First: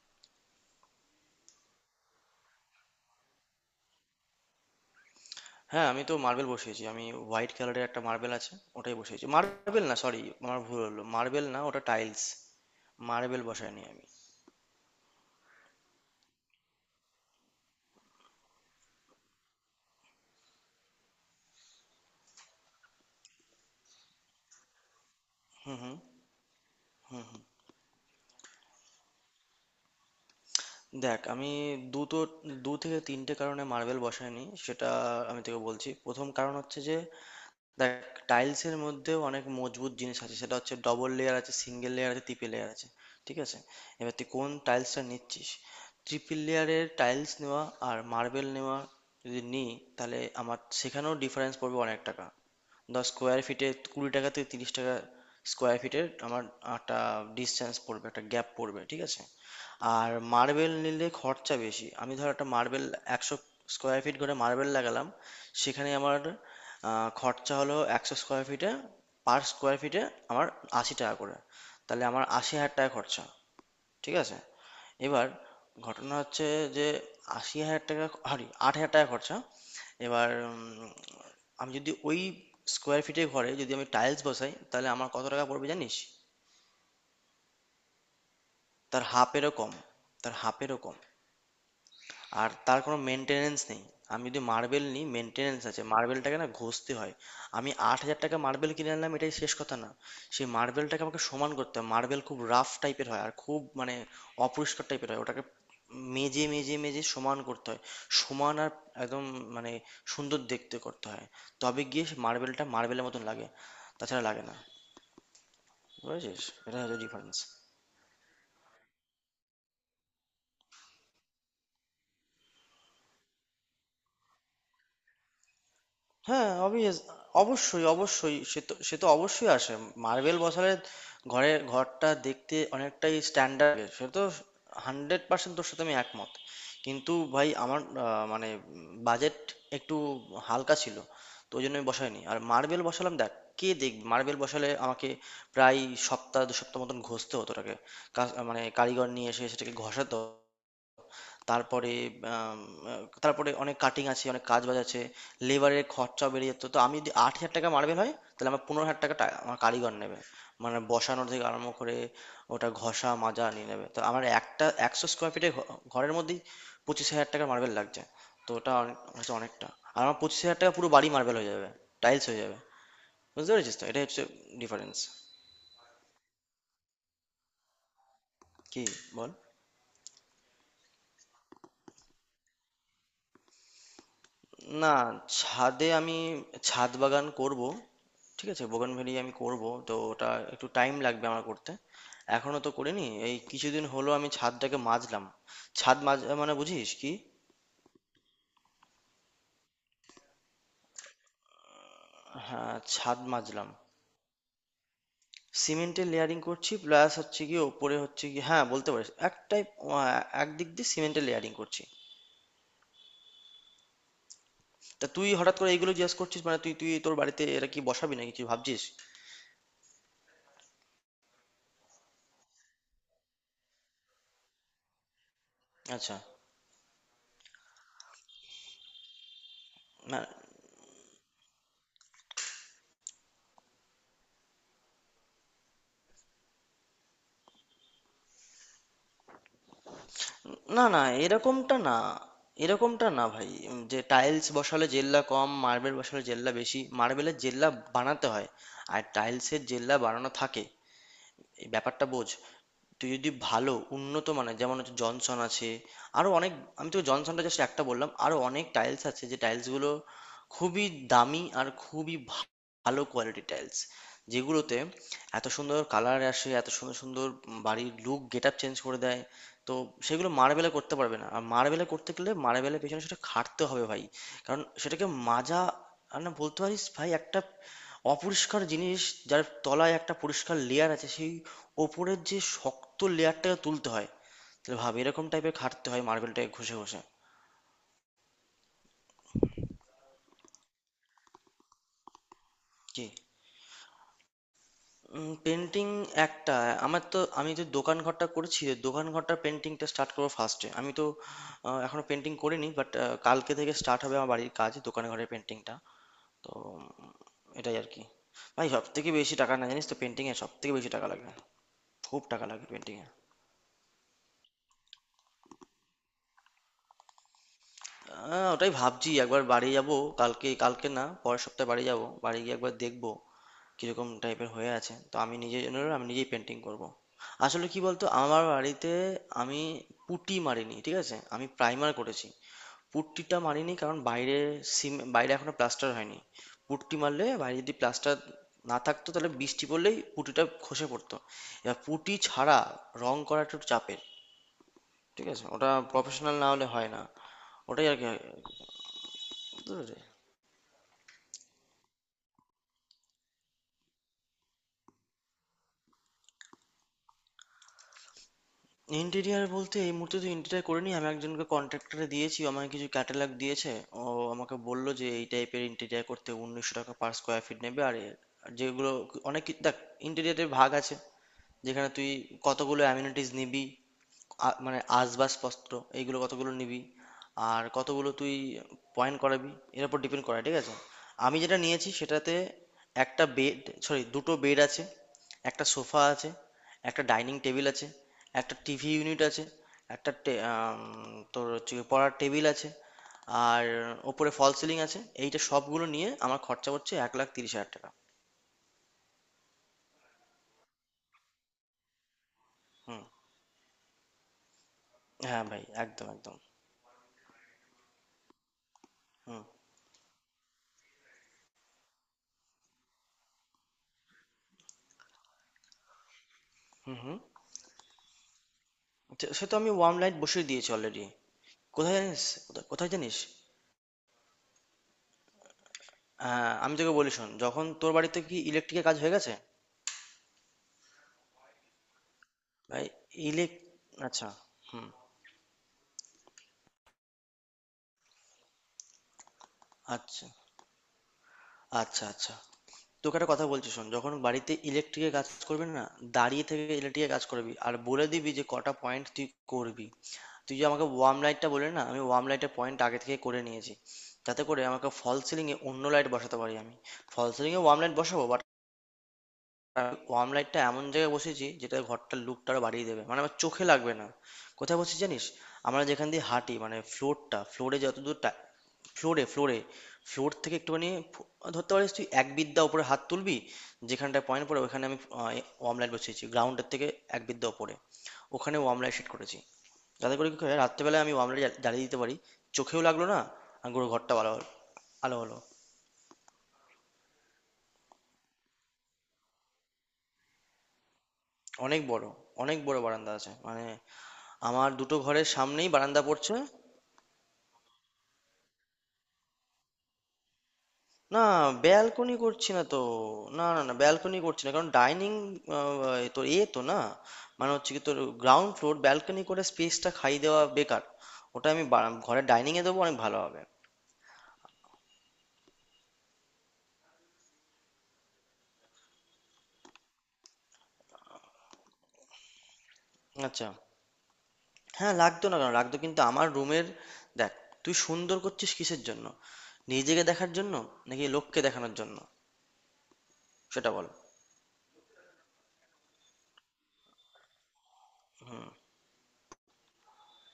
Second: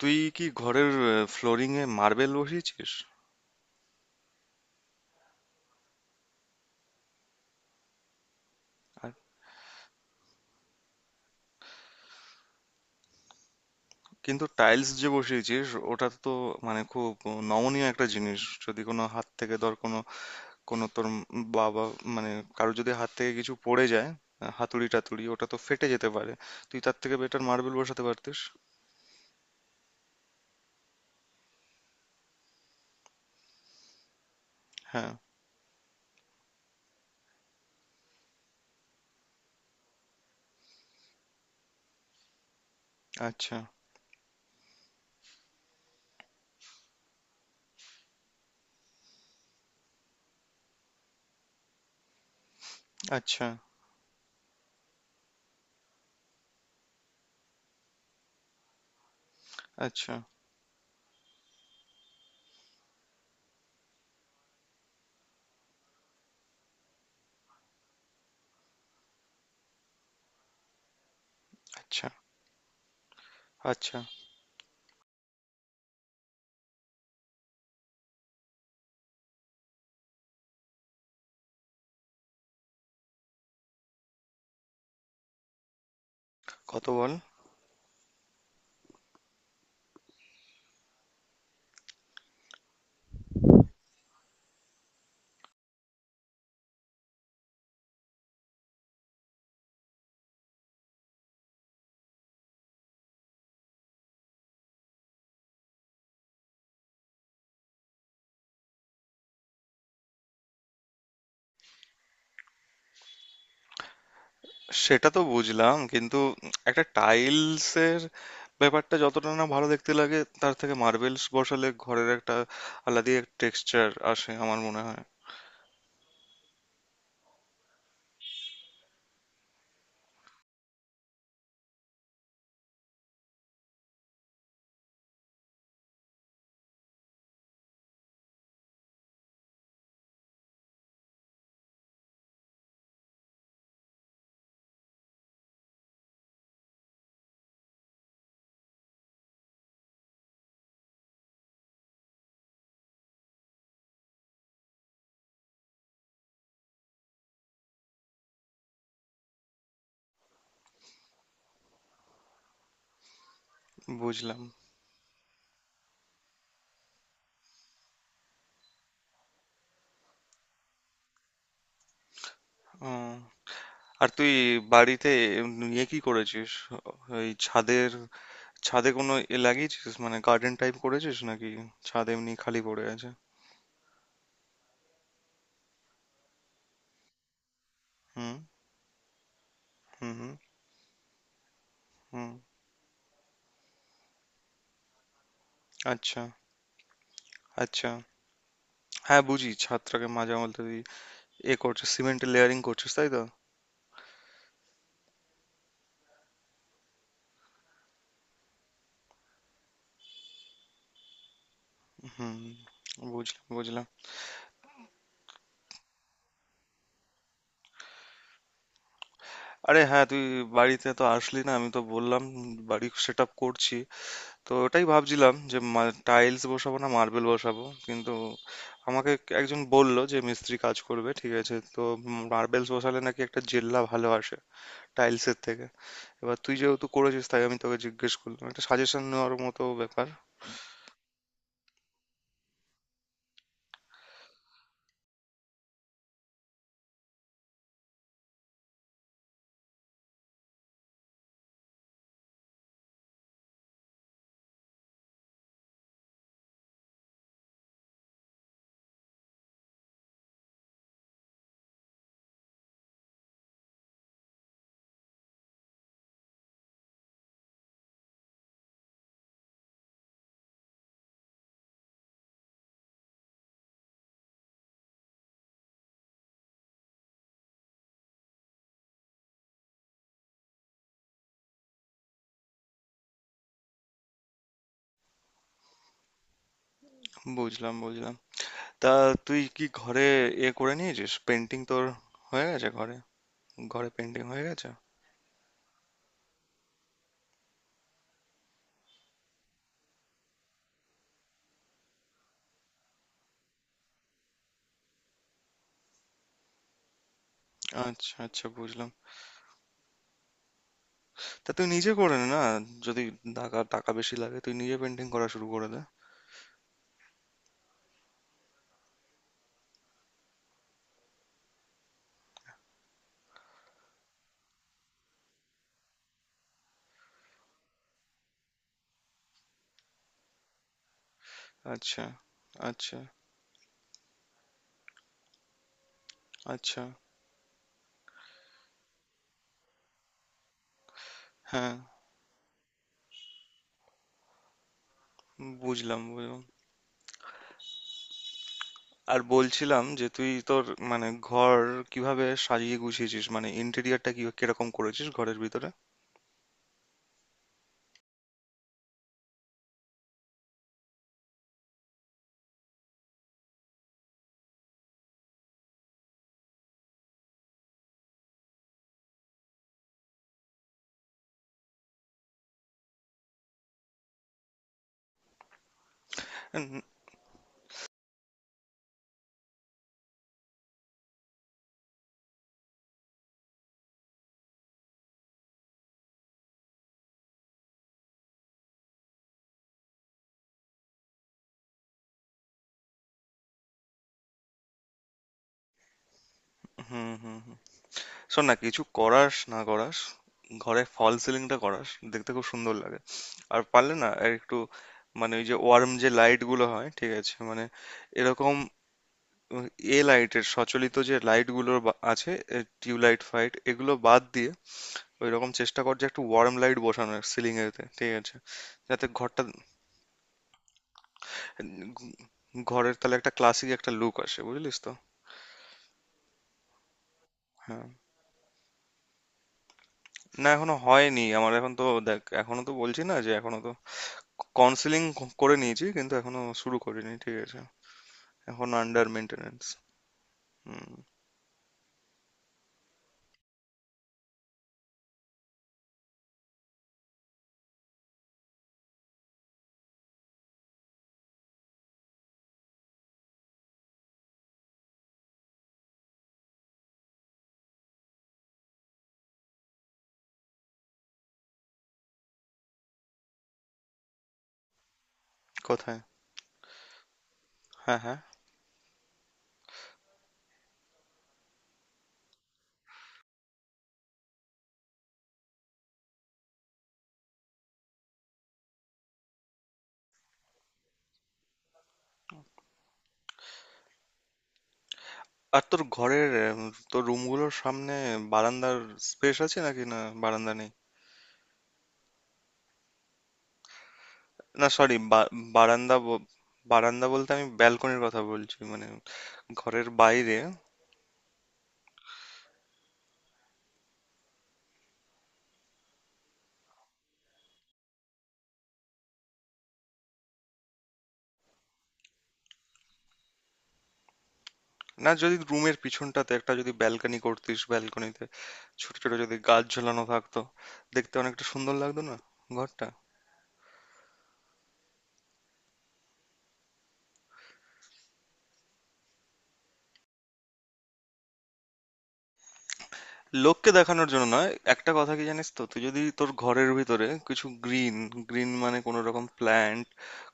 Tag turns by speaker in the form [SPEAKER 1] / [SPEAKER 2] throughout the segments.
[SPEAKER 1] তুই কি ঘরের ফ্লোরিং এ মার্বেল বসিয়েছিস?
[SPEAKER 2] হ্যাঁ, আমি তো মার্বেল বসিয়েছি। আমি হোয়াইট কালারের একটা মার্বেল আছে, ওটাই
[SPEAKER 1] আর
[SPEAKER 2] বসিয়েছি। মার্বেল না, সরি, আমার ভুল হলো। মার্বেল না, ওটা টাইলস। মার্বেল বসাইনি আমি।
[SPEAKER 1] কিন্তু টাইলস যে বসিয়েছিস ওটা তো মানে খুব নমনীয় একটা জিনিস। যদি কোনো হাত থেকে ধর কোনো কোনো তোর বাবা মানে কারো যদি হাত থেকে কিছু পড়ে যায়, হাতুড়ি টাতুড়ি, ওটা তো
[SPEAKER 2] হুম
[SPEAKER 1] ফেটে
[SPEAKER 2] হুম।
[SPEAKER 1] যেতে পারে। তুই তার থেকে বেটার মার্বেল বসাতে পারতিস।
[SPEAKER 2] দেখ, আমি দুটো দু থেকে তিনটে কারণে মার্বেল বসাইনি, সেটা
[SPEAKER 1] হ্যাঁ।
[SPEAKER 2] আমি তোকে বলছি। প্রথম কারণ হচ্ছে যে দেখ, টাইলস এর মধ্যেও অনেক মজবুত জিনিস আছে, সেটা হচ্ছে ডবল লেয়ার আছে, সিঙ্গেল লেয়ার আছে, ট্রিপল লেয়ার আছে, ঠিক
[SPEAKER 1] আচ্ছা।
[SPEAKER 2] আছে? এবার তুই কোন টাইলসটা নিচ্ছিস? ট্রিপল লেয়ারের টাইলস নেওয়া আর মার্বেল নেওয়া, যদি নিই, তাহলে আমার সেখানেও ডিফারেন্স পড়বে অনেক টাকা। দশ স্কোয়ার
[SPEAKER 1] আচ্ছা।
[SPEAKER 2] ফিটে ২০ টাকা থেকে ৩০ টাকা স্কোয়ার ফিটের আমার একটা ডিসটেন্স পড়বে, একটা গ্যাপ পড়বে, ঠিক আছে? আর
[SPEAKER 1] আচ্ছা।
[SPEAKER 2] মার্বেল নিলে খরচা বেশি। আমি ধর একটা মার্বেল ১০০ স্কোয়ার ফিট করে মার্বেল লাগালাম, সেখানে আমার খরচা হলো ১০০ স্কোয়ার ফিটে, পার স্কোয়ার ফিটে আমার ৮০ টাকা করে, তাহলে
[SPEAKER 1] আচ্ছা।
[SPEAKER 2] আমার ৮০,০০০ টাকা খরচা।
[SPEAKER 1] আচ্ছা।
[SPEAKER 2] ঠিক আছে? এবার ঘটনা হচ্ছে যে ৳৮০,০০০ সরি ৳৮,০০০ খরচা। এবার আমি যদি ওই স্কোয়ার ফিটের ঘরে যদি আমি টাইলস বসাই তাহলে আমার কত টাকা পড়বে জানিস?
[SPEAKER 1] কত বল?
[SPEAKER 2] তার হাফ এরও কম, তার হাফ এরও কম। আর তার কোনো মেনটেনেন্স নেই। আমি যদি মার্বেল নিই মেনটেনেন্স আছে, মার্বেলটাকে না ঘষতে হয়। আমি ৮,০০০ টাকা মার্বেল কিনে আনলাম, এটাই শেষ কথা না। সেই মার্বেলটাকে আমাকে সমান করতে হয়। মার্বেল খুব রাফ টাইপের হয় আর খুব মানে অপরিষ্কার টাইপের হয়, ওটাকে মেজে মেজে মেজে সমান করতে হয়, সমান আর একদম মানে সুন্দর দেখতে করতে হয়, তবে গিয়ে সে মার্বেলটা মার্বেলের মতন লাগে, তাছাড়া লাগে না।
[SPEAKER 1] সেটা তো বুঝলাম, কিন্তু
[SPEAKER 2] বুঝেছিস, এটা
[SPEAKER 1] একটা
[SPEAKER 2] হচ্ছে ডিফারেন্স।
[SPEAKER 1] টাইলসের ব্যাপারটা যতটা না ভালো দেখতে লাগে, তার থেকে মার্বেলস বসালে ঘরের একটা আলাদাই এক টেক্সচার আসে আমার মনে হয়।
[SPEAKER 2] হ্যাঁ অবভিয়াস, অবশ্যই অবশ্যই, সে তো অবশ্যই আসে। মার্বেল বসালে ঘরের, ঘরটা দেখতে অনেকটাই স্ট্যান্ডার্ড, সে তো হান্ড্রেড পার্সেন্ট তোর সাথে আমি একমত। কিন্তু ভাই আমার মানে বাজেট একটু হালকা ছিল, তো ওই জন্য আমি বসাইনি। আর মার্বেল বসালাম দেখ, কে দেখবে? মার্বেল বসালে আমাকে প্রায় সপ্তাহ দু সপ্তাহ মতন ঘষতে হতো ওটাকে। মানে কারিগর নিয়ে এসে সেটাকে ঘষাতো। তারপরে আম, তারপরে অনেক কাটিং আছে, অনেক কাজ বাজ আছে, লেবারের খরচা বেড়ে যেত। তো আমি যদি ৮,০০০ টাকা মার্বেল হয় তাহলে আমার ১৫,০০০ টাকা আমার কারিগর নেবে, মানে বসানো থেকে আরম্ভ করে ওটা ঘষা মাজা নিয়ে নেবে। তো আমার
[SPEAKER 1] বুঝলাম।
[SPEAKER 2] একটা ১০০ স্কোয়ার ফিটের ঘরের মধ্যেই ২৫,০০০ টাকার মার্বেল লাগছে, তো ওটা অনেক হচ্ছে, অনেকটা। আর আমার ২৫,০০০ টাকা পুরো বাড়ি মার্বেল হয়ে যাবে, টাইলস হয়ে যাবে।
[SPEAKER 1] উম,
[SPEAKER 2] বুঝতে পেরেছিস তো, এটাই
[SPEAKER 1] আর
[SPEAKER 2] হচ্ছে
[SPEAKER 1] তুই
[SPEAKER 2] ডিফারেন্স।
[SPEAKER 1] বাড়িতে নিয়ে কি করেছিস? ওই ছাদের
[SPEAKER 2] কি
[SPEAKER 1] ছাদে কোনো
[SPEAKER 2] বল?
[SPEAKER 1] এ লাগিয়েছিস, মানে গার্ডেন টাইপ করেছিস নাকি ছাদ এমনি খালি পড়ে আছে?
[SPEAKER 2] না, ছাদে আমি ছাদ বাগান করব।
[SPEAKER 1] হুম।
[SPEAKER 2] ঠিক আছে? বোগানভেলিয়া আমি করব। তো
[SPEAKER 1] হুম।
[SPEAKER 2] ওটা
[SPEAKER 1] হুম।
[SPEAKER 2] একটু টাইম লাগবে আমার করতে।
[SPEAKER 1] হুম।
[SPEAKER 2] এখনো তো করিনি। এই কিছুদিন হলো আমি ছাদটাকে মাজলাম। ছাদ
[SPEAKER 1] আচ্ছা।
[SPEAKER 2] মাজা মানে বুঝিস কি?
[SPEAKER 1] আচ্ছা। হ্যাঁ বুঝি, ছাদটাকে মাঝে মধ্যে তুই এ করছিস, সিমেন্টের লেয়ারিং
[SPEAKER 2] হ্যাঁ,
[SPEAKER 1] করছিস, তাই
[SPEAKER 2] ছাদ
[SPEAKER 1] তো?
[SPEAKER 2] মাজলাম। সিমেন্টের লেয়ারিং করছি, প্লাস হচ্ছে গিয়ে ওপরে হচ্ছে গিয়ে হ্যাঁ, বলতে পারিস। একটাই আ একদিক দিয়ে সিমেন্টের লেয়ারিং করছি।
[SPEAKER 1] হুম। বুঝলাম বুঝলাম।
[SPEAKER 2] তা তুই হঠাৎ করে এইগুলো জিজ্ঞেস করছিস মানে তুই তুই তোর বাড়িতে এটা কি বসাবি নাকি কিছু ভাবছিস?
[SPEAKER 1] আরে হ্যাঁ, তুই বাড়িতে তো আসলি না। আমি তো বললাম বাড়ি সেট আপ করছি, তো ওটাই ভাবছিলাম যে
[SPEAKER 2] আচ্ছা,
[SPEAKER 1] টাইলস বসাবো না মার্বেল বসাবো, কিন্তু আমাকে একজন বলল যে
[SPEAKER 2] না
[SPEAKER 1] মিস্ত্রি কাজ করবে, ঠিক আছে? তো মার্বেলস বসালে নাকি একটা জেল্লা ভালো আসে টাইলসের থেকে। এবার তুই যেহেতু করেছিস, তাই আমি তোকে জিজ্ঞেস করলাম, একটা সাজেশন নেওয়ার মতো ব্যাপার।
[SPEAKER 2] না না, এরকমটা না, এরকমটা না ভাই। যে টাইলস বসালে জেল্লা কম, মার্বেল বসালে জেল্লা বেশি, মার্বেলের জেল্লা বানাতে হয় আর টাইলসের জেল্লা বানানো থাকে। এই ব্যাপারটা বোঝ। তুই যদি ভালো উন্নত মানের, যেমন হচ্ছে জনসন আছে, আরো অনেক, আমি তোকে জনসনটা জাস্ট একটা বললাম, আরো অনেক টাইলস আছে যে টাইলস গুলো খুবই দামি আর খুবই ভালো কোয়ালিটি টাইলস, যেগুলোতে এত সুন্দর কালার আসে, এত সুন্দর সুন্দর, বাড়ির লুক গেট আপ চেঞ্জ করে দেয়। তো সেগুলো মার্বেলে করতে পারবে না, আর মার্বেলে করতে গেলে মার্বেলের পেছনে সেটা খাটতে হবে ভাই। কারণ সেটাকে মাজা আর না, বলতে পারিস ভাই, একটা অপরিষ্কার জিনিস, যার তলায় একটা পরিষ্কার লেয়ার আছে, সেই ওপরের যে শক্ত লেয়ারটাকে তুলতে হয়। তাহলে ভাব, এরকম টাইপের খাটতে হয় মার্বেলটাকে ঘষে ঘষে।
[SPEAKER 1] বুঝলাম বুঝলাম। তা তুই কি ঘরে এ করে নিয়েছিস? পেন্টিং তোর হয়ে গেছে ঘরে?
[SPEAKER 2] জি।
[SPEAKER 1] ঘরে পেন্টিং হয়ে গেছে?
[SPEAKER 2] পেন্টিং, একটা, আমার তো, আমি তো দোকান ঘরটা করেছি, দোকান ঘরটার পেন্টিংটা স্টার্ট করবো ফার্স্টে। আমি তো এখনো পেন্টিং করিনি, বাট কালকে থেকে স্টার্ট হবে আমার বাড়ির কাজ, দোকান ঘরের পেন্টিংটা। তো এটাই আর কি।
[SPEAKER 1] আচ্ছা আচ্ছা
[SPEAKER 2] ভাই সব
[SPEAKER 1] বুঝলাম।
[SPEAKER 2] থেকে বেশি টাকা না, জানিস তো, পেন্টিংয়ে সব থেকে বেশি টাকা লাগবে।
[SPEAKER 1] তা তুই নিজে করে
[SPEAKER 2] খুব
[SPEAKER 1] নে না।
[SPEAKER 2] টাকা লাগবে
[SPEAKER 1] যদি
[SPEAKER 2] পেন্টিংয়ে।
[SPEAKER 1] টাকা টাকা বেশি লাগে তুই নিজে পেন্টিং করা শুরু করে দে।
[SPEAKER 2] আহ, ওটাই ভাবছি, একবার বাড়ি যাব, কালকে, কালকে না, পরের সপ্তাহে বাড়ি যাব। বাড়ি গিয়ে একবার দেখবো কিরকম টাইপের হয়ে আছে। তো আমি নিজের জন্য আমি নিজেই পেন্টিং করব। আসলে কি বলতো, আমার বাড়িতে আমি পুটি মারিনি, ঠিক আছে, আমি প্রাইমার
[SPEAKER 1] আচ্ছা।
[SPEAKER 2] করেছি।
[SPEAKER 1] আচ্ছা।
[SPEAKER 2] পুট্টিটা মারিনি কারণ বাইরে, বাইরে এখনো প্লাস্টার হয়নি।
[SPEAKER 1] আচ্ছা।
[SPEAKER 2] পুট্টি মারলে বাইরে যদি প্লাস্টার না থাকতো তাহলে বৃষ্টি পড়লেই পুটিটা খসে পড়তো।
[SPEAKER 1] হ্যাঁ।
[SPEAKER 2] এবার পুটি ছাড়া রং করাটা একটু চাপের। ঠিক আছে, ওটা
[SPEAKER 1] বুঝলাম
[SPEAKER 2] প্রফেশনাল
[SPEAKER 1] বুঝলাম।
[SPEAKER 2] না হলে হয় না। ওটাই আর কি।
[SPEAKER 1] আর
[SPEAKER 2] বুঝতে
[SPEAKER 1] বলছিলাম
[SPEAKER 2] পেরেছো?
[SPEAKER 1] যে তুই তোর মানে ঘর কিভাবে সাজিয়ে গুছিয়েছিস, মানে ইন্টেরিয়রটা কি কিরকম করেছিস ঘরের ভিতরে?
[SPEAKER 2] ইন্টেরিয়ার বলতে এই মুহূর্তে তো ইন্টেরিয়ার করিনি, আমি একজনকে কন্ট্রাক্টরে দিয়েছি, ও আমাকে কিছু ক্যাটালগ দিয়েছে। ও আমাকে বললো যে এই টাইপের ইন্টেরিয়ার করতে ১৯০০ টাকা পার স্কোয়ার ফিট নেবে। আর আর যেগুলো অনেক দেখ, ইন্টেরিয়ারের ভাগ আছে, যেখানে তুই কতগুলো অ্যামিনিটিস নিবি, মানে আসবাবপত্র এইগুলো কতগুলো
[SPEAKER 1] হুম।
[SPEAKER 2] নিবি আর কতগুলো তুই পয়েন্ট করাবি, এর উপর ডিপেন্ড করে, ঠিক আছে? আমি যেটা নিয়েছি সেটাতে একটা বেড, সরি, দুটো বেড আছে, একটা সোফা আছে, একটা ডাইনিং টেবিল আছে, একটা টিভি ইউনিট আছে, একটা তোর হচ্ছে গিয়ে পড়ার টেবিল আছে, আর ওপরে ফল সিলিং আছে, এইটা সবগুলো নিয়ে আমার খরচা পড়ছে
[SPEAKER 1] হুম।
[SPEAKER 2] এক লাখ
[SPEAKER 1] হুম।
[SPEAKER 2] তিরিশ
[SPEAKER 1] হুম।
[SPEAKER 2] হাজার টাকা
[SPEAKER 1] শোন না, কিছু করাস না করাস, ঘরে ফল সিলিংটা করাস, দেখতে খুব সুন্দর লাগে।
[SPEAKER 2] হুম।
[SPEAKER 1] আর পারলে না, আর একটু মানে
[SPEAKER 2] হ্যাঁ
[SPEAKER 1] ওই যে
[SPEAKER 2] ভাই,
[SPEAKER 1] ওয়ার্ম
[SPEAKER 2] একদম
[SPEAKER 1] যে
[SPEAKER 2] একদম।
[SPEAKER 1] লাইট গুলো হয়, ঠিক আছে? মানে এরকম,
[SPEAKER 2] হুম
[SPEAKER 1] এবং এ লাইটের সচলিত যে লাইটগুলো আছে, টিউবলাইট ফাইট এগুলো বাদ দিয়ে ওই রকম চেষ্টা কর যে একটা ওয়ার্ম লাইট
[SPEAKER 2] হুম হুম।
[SPEAKER 1] বসানোর সিলিং এতে, ঠিক আছে? যাতে
[SPEAKER 2] তো
[SPEAKER 1] ঘরটা
[SPEAKER 2] সে তো আমি ওয়ার্ম লাইট বসিয়ে দিয়েছি অলরেডি। কোথায়
[SPEAKER 1] উম,
[SPEAKER 2] জানিস? কোথায় কোথায়
[SPEAKER 1] ঘরের তাহলে
[SPEAKER 2] জানিস?
[SPEAKER 1] একটা ক্লাসিক একটা লুক আসে, বুঝলিস তো।
[SPEAKER 2] হ্যাঁ আমি তোকে বলি, শোন, যখন,
[SPEAKER 1] হ্যাঁ।
[SPEAKER 2] তোর বাড়িতে কি ইলেকট্রিকের কাজ হয়ে গেছে?
[SPEAKER 1] না এখনো হয়নি, আমার এখন তো দেখ, এখনো তো
[SPEAKER 2] ভাই
[SPEAKER 1] বলছি না যে
[SPEAKER 2] ইলেক
[SPEAKER 1] এখনো তো
[SPEAKER 2] আচ্ছা। হুম।
[SPEAKER 1] কাউন্সিলিং করে নিয়েছি কিন্তু এখনো শুরু করিনি, ঠিক আছে? এখন আন্ডার মেনটেনেন্স।
[SPEAKER 2] আচ্ছা
[SPEAKER 1] হুম।
[SPEAKER 2] আচ্ছা। আচ্ছা, তোকে একটা কথা বলছি শোন, যখন বাড়িতে ইলেকট্রিকের কাজ করবি না, দাঁড়িয়ে থেকে ইলেকট্রিকের কাজ করবি, আর বলে দিবি যে কটা পয়েন্ট তুই করবি। তুই যে আমাকে ওয়ার্ম লাইটটা বলে না, আমি ওয়ার্ম লাইটের পয়েন্ট আগে থেকে করে নিয়েছি, যাতে করে আমাকে ফল সিলিংয়ে অন্য লাইট বসাতে পারি। আমি ফল সিলিংয়ে ওয়ার্ম লাইট বসাবো, বাট আর ওয়ার্ম লাইটটা এমন জায়গায় বসিয়েছি যেটা ঘরটার লুকটা আরো বাড়িয়ে দেবে, মানে আমার চোখে লাগবে না। কোথায় বসেছি জানিস? আমরা
[SPEAKER 1] কোথায়?
[SPEAKER 2] যেখান দিয়ে হাঁটি, মানে ফ্লোরটা, ফ্লোরে
[SPEAKER 1] হ্যাঁ হ্যাঁ।
[SPEAKER 2] যতদূর, ফ্লোরে ফ্লোরে ফ্লোর থেকে একটুখানি, ফ- ধরতে পারিস তুই এক বিদ্যা উপরে হাত তুলবি, যেখানটায় পয়েন্ট পড়ে, ওখানে আমি ওয়ার্ম লাইট বসিয়েছি, গ্রাউন্ডের থেকে এক বিদ্যা উপরে, ওখানে ওয়ার্ম লাইট সেট করেছি, যাতে করে কি হয়, রাত্রেবেলায় আমি ওয়ার্ম লাইট জ্বালিয়ে দিতে পারি, চোখেও লাগলো না আর পুরো ঘরটা ভালো আলো হলো।
[SPEAKER 1] আর তোর ঘরের তোর রুমগুলোর সামনে বারান্দার স্পেস আছে নাকি, না বারান্দা নেই?
[SPEAKER 2] অনেক বড়, অনেক বড় বারান্দা আছে, মানে
[SPEAKER 1] না
[SPEAKER 2] আমার দুটো
[SPEAKER 1] সরি,
[SPEAKER 2] ঘরের সামনেই
[SPEAKER 1] বারান্দা
[SPEAKER 2] বারান্দা
[SPEAKER 1] ব-
[SPEAKER 2] পড়ছে।
[SPEAKER 1] বারান্দা বলতে আমি ব্যালকনির কথা বলছি, মানে ঘরের বাইরে।
[SPEAKER 2] না, ব্যালকনি করছি না তো। না না না, ব্যালকনি করছি না, কারণ ডাইনিং, তোর এ তো না, মানে হচ্ছে কি, তোর গ্রাউন্ড ফ্লোর ব্যালকনি করে স্পেসটা খাই দেওয়া বেকার। ওটা আমি ঘরের ডাইনিং এ দেবো, অনেক ভালো হবে।
[SPEAKER 1] না, যদি রুমের পিছনটাতে একটা যদি ব্যালকনি করতিস, ব্যালকনিতে ছোট ছোট যদি গাছ ঝোলানো থাকতো, দেখতে অনেকটা সুন্দর লাগতো না ঘরটা?
[SPEAKER 2] আচ্ছা, হ্যাঁ লাগতো না কেন, লাগতো। কিন্তু আমার রুমের, দেখ, তুই সুন্দর করছিস কিসের জন্য, নিজেকে দেখার জন্য নাকি লোককে দেখানোর জন্য?
[SPEAKER 1] লোককে
[SPEAKER 2] সেটা বল।
[SPEAKER 1] দেখানোর জন্য নয়, একটা কথা কি জানিস তো, তুই যদি তোর ঘরের ভিতরে কিছু গ্রিন,
[SPEAKER 2] হুম।
[SPEAKER 1] গ্রিন মানে কোনো রকম প্ল্যান্ট,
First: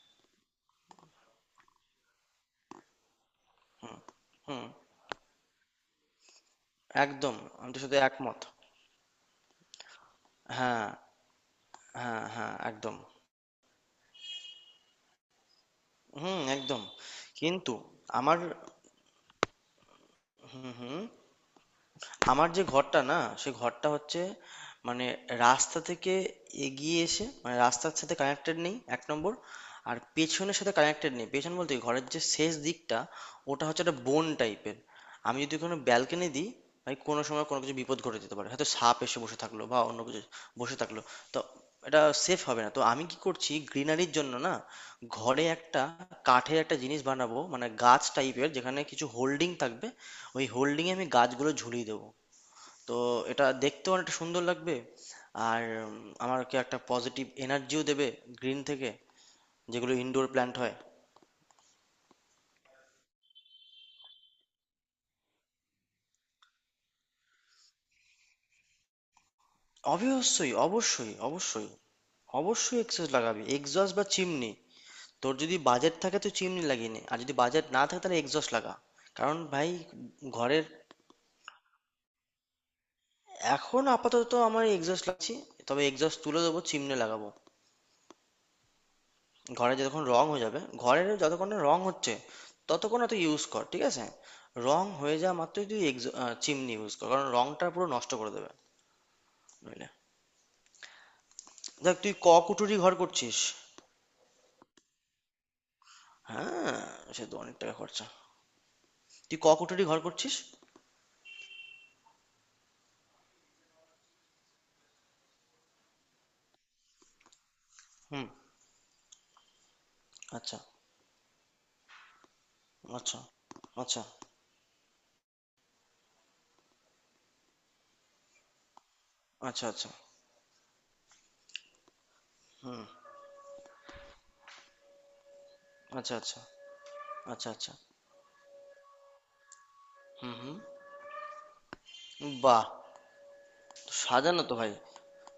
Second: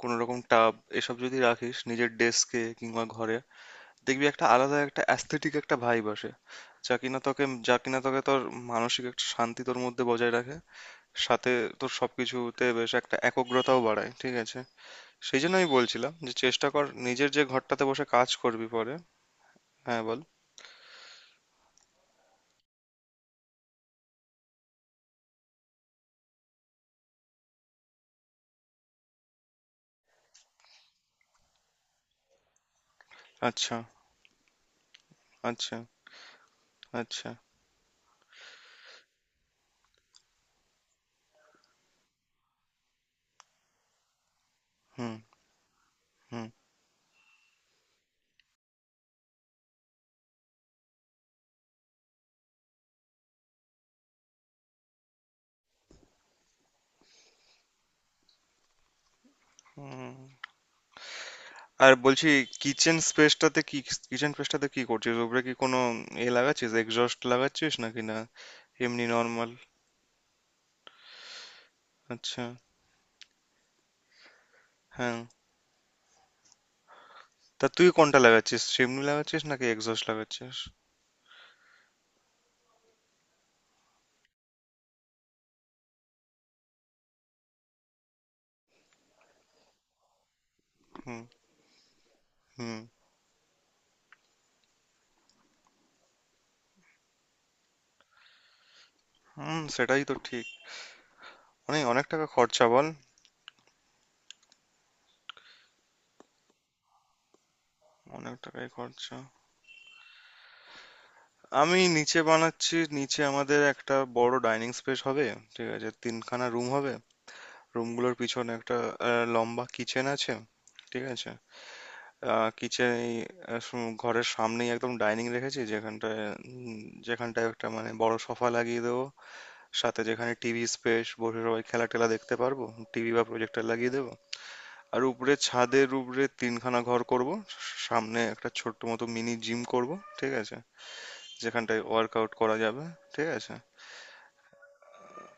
[SPEAKER 1] কোনো রকম টাব, এসব যদি রাখিস নিজের ডেস্কে কিংবা ঘরে, দেখবি একটা
[SPEAKER 2] হুম,
[SPEAKER 1] আলাদা একটা অ্যাস্থেটিক একটা ভাইব আসে, যা কিনা
[SPEAKER 2] একদম,
[SPEAKER 1] তোকে
[SPEAKER 2] আমি তোর সাথে
[SPEAKER 1] তোর
[SPEAKER 2] একমত।
[SPEAKER 1] মানসিক একটা শান্তি তোর মধ্যে বজায় রাখে।
[SPEAKER 2] হ্যাঁ।
[SPEAKER 1] সাথে তোর
[SPEAKER 2] হ্যাঁ হ্যাঁ,
[SPEAKER 1] সবকিছুতে বেশ
[SPEAKER 2] একদম।
[SPEAKER 1] একটা একগ্রতাও বাড়ায়, ঠিক আছে? সেই জন্য আমি বলছিলাম যে
[SPEAKER 2] হুম,
[SPEAKER 1] চেষ্টা
[SPEAKER 2] একদম।
[SPEAKER 1] কর নিজের যে
[SPEAKER 2] কিন্তু
[SPEAKER 1] ঘরটাতে বসে কাজ
[SPEAKER 2] আমার,
[SPEAKER 1] করবি পরে। হ্যাঁ বল।
[SPEAKER 2] হুম, হুম, আমার যে ঘরটা না, সে ঘরটা হচ্ছে মানে রাস্তা থেকে এগিয়ে এসে, মানে রাস্তার সাথে কানেক্টেড নেই, এক নম্বর, আর পেছনের সাথে কানেক্টেড নেই, পেছন বলতে কি, ঘরের যে শেষ দিকটা ওটা
[SPEAKER 1] আচ্ছা।
[SPEAKER 2] হচ্ছে একটা বোন টাইপের। আমি যদি
[SPEAKER 1] আচ্ছা।
[SPEAKER 2] কোনো ব্যালকনি দিই, ভাই কোনো
[SPEAKER 1] আচ্ছা।
[SPEAKER 2] সময় কোনো কিছু বিপদ ঘটে যেতে পারে, হয়তো সাপ এসে বসে থাকলো বা অন্য কিছু বসে থাকলো। তো এটা সেফ হবে না। তো আমি কি করছি, গ্রিনারির জন্য না,
[SPEAKER 1] হুম।
[SPEAKER 2] ঘরে একটা
[SPEAKER 1] হুম।
[SPEAKER 2] কাঠের একটা জিনিস বানাবো, মানে গাছ টাইপের যেখানে কিছু হোল্ডিং থাকবে, ওই হোল্ডিংয়ে আমি গাছগুলো ঝুলিয়ে দেবো। তো এটা দেখতেও অনেকটা সুন্দর লাগবে, আর উম, আমাকে একটা পজিটিভ এনার্জিও দেবে গ্রিন থেকে, যেগুলো ইনডোর
[SPEAKER 1] হুম।
[SPEAKER 2] প্ল্যান্ট হয়।
[SPEAKER 1] আর বলছি, কিচেন স্পেসটাতে কি, কিচেন স্পেসটাতে কি করছিস উপরে? কি কোনো এ লাগাচ্ছিস, এক্সস্ট লাগাচ্ছিস নাকি না এমনি নর্মাল?
[SPEAKER 2] অবশ্যই অবশ্যই অবশ্যই।
[SPEAKER 1] আচ্ছা।
[SPEAKER 2] অবশ্যই এক্সজস্ট লাগাবি, এক্সজস্ট বা চিমনি।
[SPEAKER 1] হ্যাঁ।
[SPEAKER 2] তোর যদি বাজেট থাকে তুই চিমনি লাগিয়ে নে, আর যদি বাজেট
[SPEAKER 1] তা
[SPEAKER 2] না
[SPEAKER 1] তুই
[SPEAKER 2] থাকে
[SPEAKER 1] কোনটা
[SPEAKER 2] তাহলে এক্সজস্ট
[SPEAKER 1] লাগাচ্ছিস,
[SPEAKER 2] লাগা।
[SPEAKER 1] চিমনি
[SPEAKER 2] কারণ
[SPEAKER 1] লাগাচ্ছিস নাকি
[SPEAKER 2] ভাই
[SPEAKER 1] এক্সস্ট লাগাচ্ছিস?
[SPEAKER 2] ঘরের, এখন আপাতত আমার এক্সজস্ট লাগছি, তবে এক্সজস্ট তুলে দেবো, চিমনি লাগাবো। ঘরে যতক্ষণ রং হয়ে যাবে,
[SPEAKER 1] হুম।
[SPEAKER 2] ঘরের যতক্ষণ না রং হচ্ছে
[SPEAKER 1] হুম।
[SPEAKER 2] ততক্ষণ না তুই ইউজ কর, ঠিক আছে? রং হয়ে যাওয়া মাত্রই তুই চিমনি ইউজ কর, কারণ রংটা পুরো নষ্ট করে দেবে।
[SPEAKER 1] হুম
[SPEAKER 2] বুঝলে?
[SPEAKER 1] সেটাই তো ঠিক। অনেক
[SPEAKER 2] দেখ
[SPEAKER 1] অনেক
[SPEAKER 2] তুই
[SPEAKER 1] টাকা
[SPEAKER 2] ক
[SPEAKER 1] খরচা
[SPEAKER 2] কুটুরি
[SPEAKER 1] বল।
[SPEAKER 2] ঘর করছিস। হ্যাঁ, সে তো অনেক টাকা খরচা।
[SPEAKER 1] অনেক টাকাই খরচা।
[SPEAKER 2] তুই ক কুটুরি ঘর করছিস?
[SPEAKER 1] আমি নিচে বানাচ্ছি, নিচে আমাদের একটা বড় ডাইনিং স্পেস হবে। ঠিক আছে, তিনখানা রুম হবে। রুমগুলোর
[SPEAKER 2] হুম।
[SPEAKER 1] পিছনে একটা লম্বা কিচেন আছে,
[SPEAKER 2] আচ্ছা
[SPEAKER 1] ঠিক আছে। কিচেন এই
[SPEAKER 2] আচ্ছা। আচ্ছা
[SPEAKER 1] ঘরের সামনেই একদম ডাইনিং রেখেছি যেখানটায়, উম, যেখানটায় একটা মানে বড় সোফা লাগিয়ে দেবো।
[SPEAKER 2] আচ্ছা আচ্ছা।
[SPEAKER 1] সাথে যেখানে টিভি স্পেস, বসে সবাই খেলা টেলা দেখতে পারবো,
[SPEAKER 2] হুম।
[SPEAKER 1] টিভি বা প্রজেক্টর লাগিয়ে দেবো। আর উপরে ছাদের
[SPEAKER 2] আচ্ছা
[SPEAKER 1] উপরে
[SPEAKER 2] আচ্ছা।
[SPEAKER 1] তিনখানা ঘর করব,
[SPEAKER 2] আচ্ছা আচ্ছা।
[SPEAKER 1] সামনে একটা ছোট্ট মতো মিনি জিম করব, ঠিক
[SPEAKER 2] হুম হুম।
[SPEAKER 1] আছে? যেখানটায় ওয়ার্কআউট করা
[SPEAKER 2] বাহ,
[SPEAKER 1] যাবে, ঠিক আছে।
[SPEAKER 2] সাজানো তো ভাই।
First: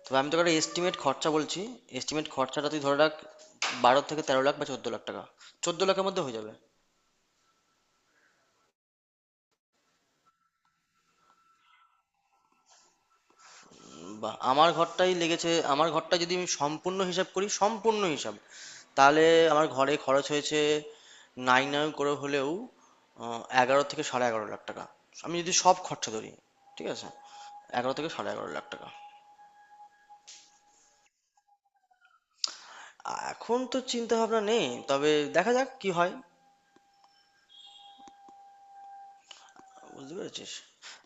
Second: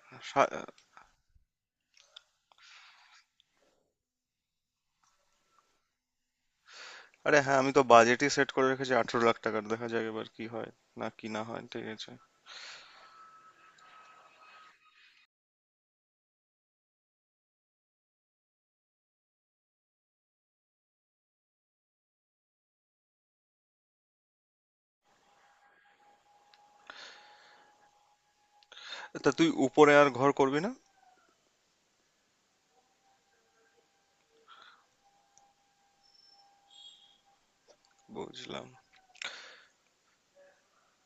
[SPEAKER 2] তবে আমি তোকে
[SPEAKER 1] সা-
[SPEAKER 2] একটা এস্টিমেট খরচা বলছি, এস্টিমেট খরচাটা তুই ধরে রাখ, ১২ থেকে ১৩ লাখ বা ১৪ লাখ টাকা, ১৪ লাখের মধ্যে হয়ে যাবে।
[SPEAKER 1] আরে হ্যাঁ, আমি তো বাজেটই সেট করে রেখেছি 18 লাখ টাকার, দেখা যাক এবার কি হয় না কি না হয়, ঠিক আছে।
[SPEAKER 2] বা আমার ঘরটাই লেগেছে, আমার ঘরটা যদি আমি সম্পূর্ণ হিসাব করি, সম্পূর্ণ হিসাব, তাহলে আমার ঘরে খরচ হয়েছে নাই নাই করে হলেও ১১ থেকে সাড়ে ১১ লাখ টাকা, আমি যদি সব খরচা ধরি। ঠিক আছে, ১১ থেকে সাড়ে ১১ লাখ টাকা।
[SPEAKER 1] তা তুই উপরে আর ঘর করবি না?
[SPEAKER 2] এখন তো চিন্তা ভাবনা নেই, তবে দেখা যাক কি হয়।
[SPEAKER 1] বুঝলাম।
[SPEAKER 2] বুঝতে পেরেছিস?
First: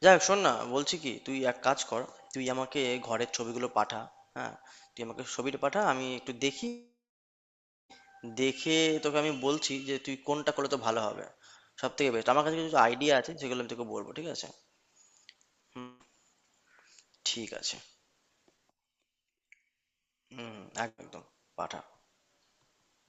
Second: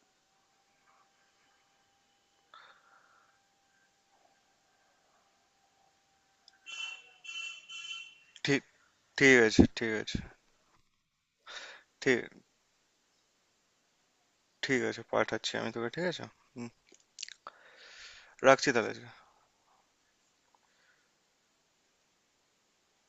[SPEAKER 2] যাই হোক, শোন না, বলছি কি, তুই এক কাজ কর, তুই আমাকে ঘরের ছবিগুলো পাঠা। হ্যাঁ, তুই আমাকে ছবিটা পাঠা, আমি একটু দেখি,
[SPEAKER 1] ঠিক।
[SPEAKER 2] দেখে তোকে আমি
[SPEAKER 1] ঠিক আছে।
[SPEAKER 2] বলছি
[SPEAKER 1] ঠিক
[SPEAKER 2] যে তুই
[SPEAKER 1] আছে।
[SPEAKER 2] কোনটা করলে তো ভালো হবে, সব থেকে
[SPEAKER 1] ঠিক।
[SPEAKER 2] বেস্ট। আমার কাছে কিছু আইডিয়া আছে, সেগুলো আমি তোকে বলবো, ঠিক আছে?
[SPEAKER 1] ঠিক আছে, পাঠাচ্ছি আমি
[SPEAKER 2] হুম।
[SPEAKER 1] তোকে, ঠিক আছে। হুম।
[SPEAKER 2] ঠিক আছে।
[SPEAKER 1] রাখছি তাহলে।
[SPEAKER 2] হুম, একদম একদম, পাঠা।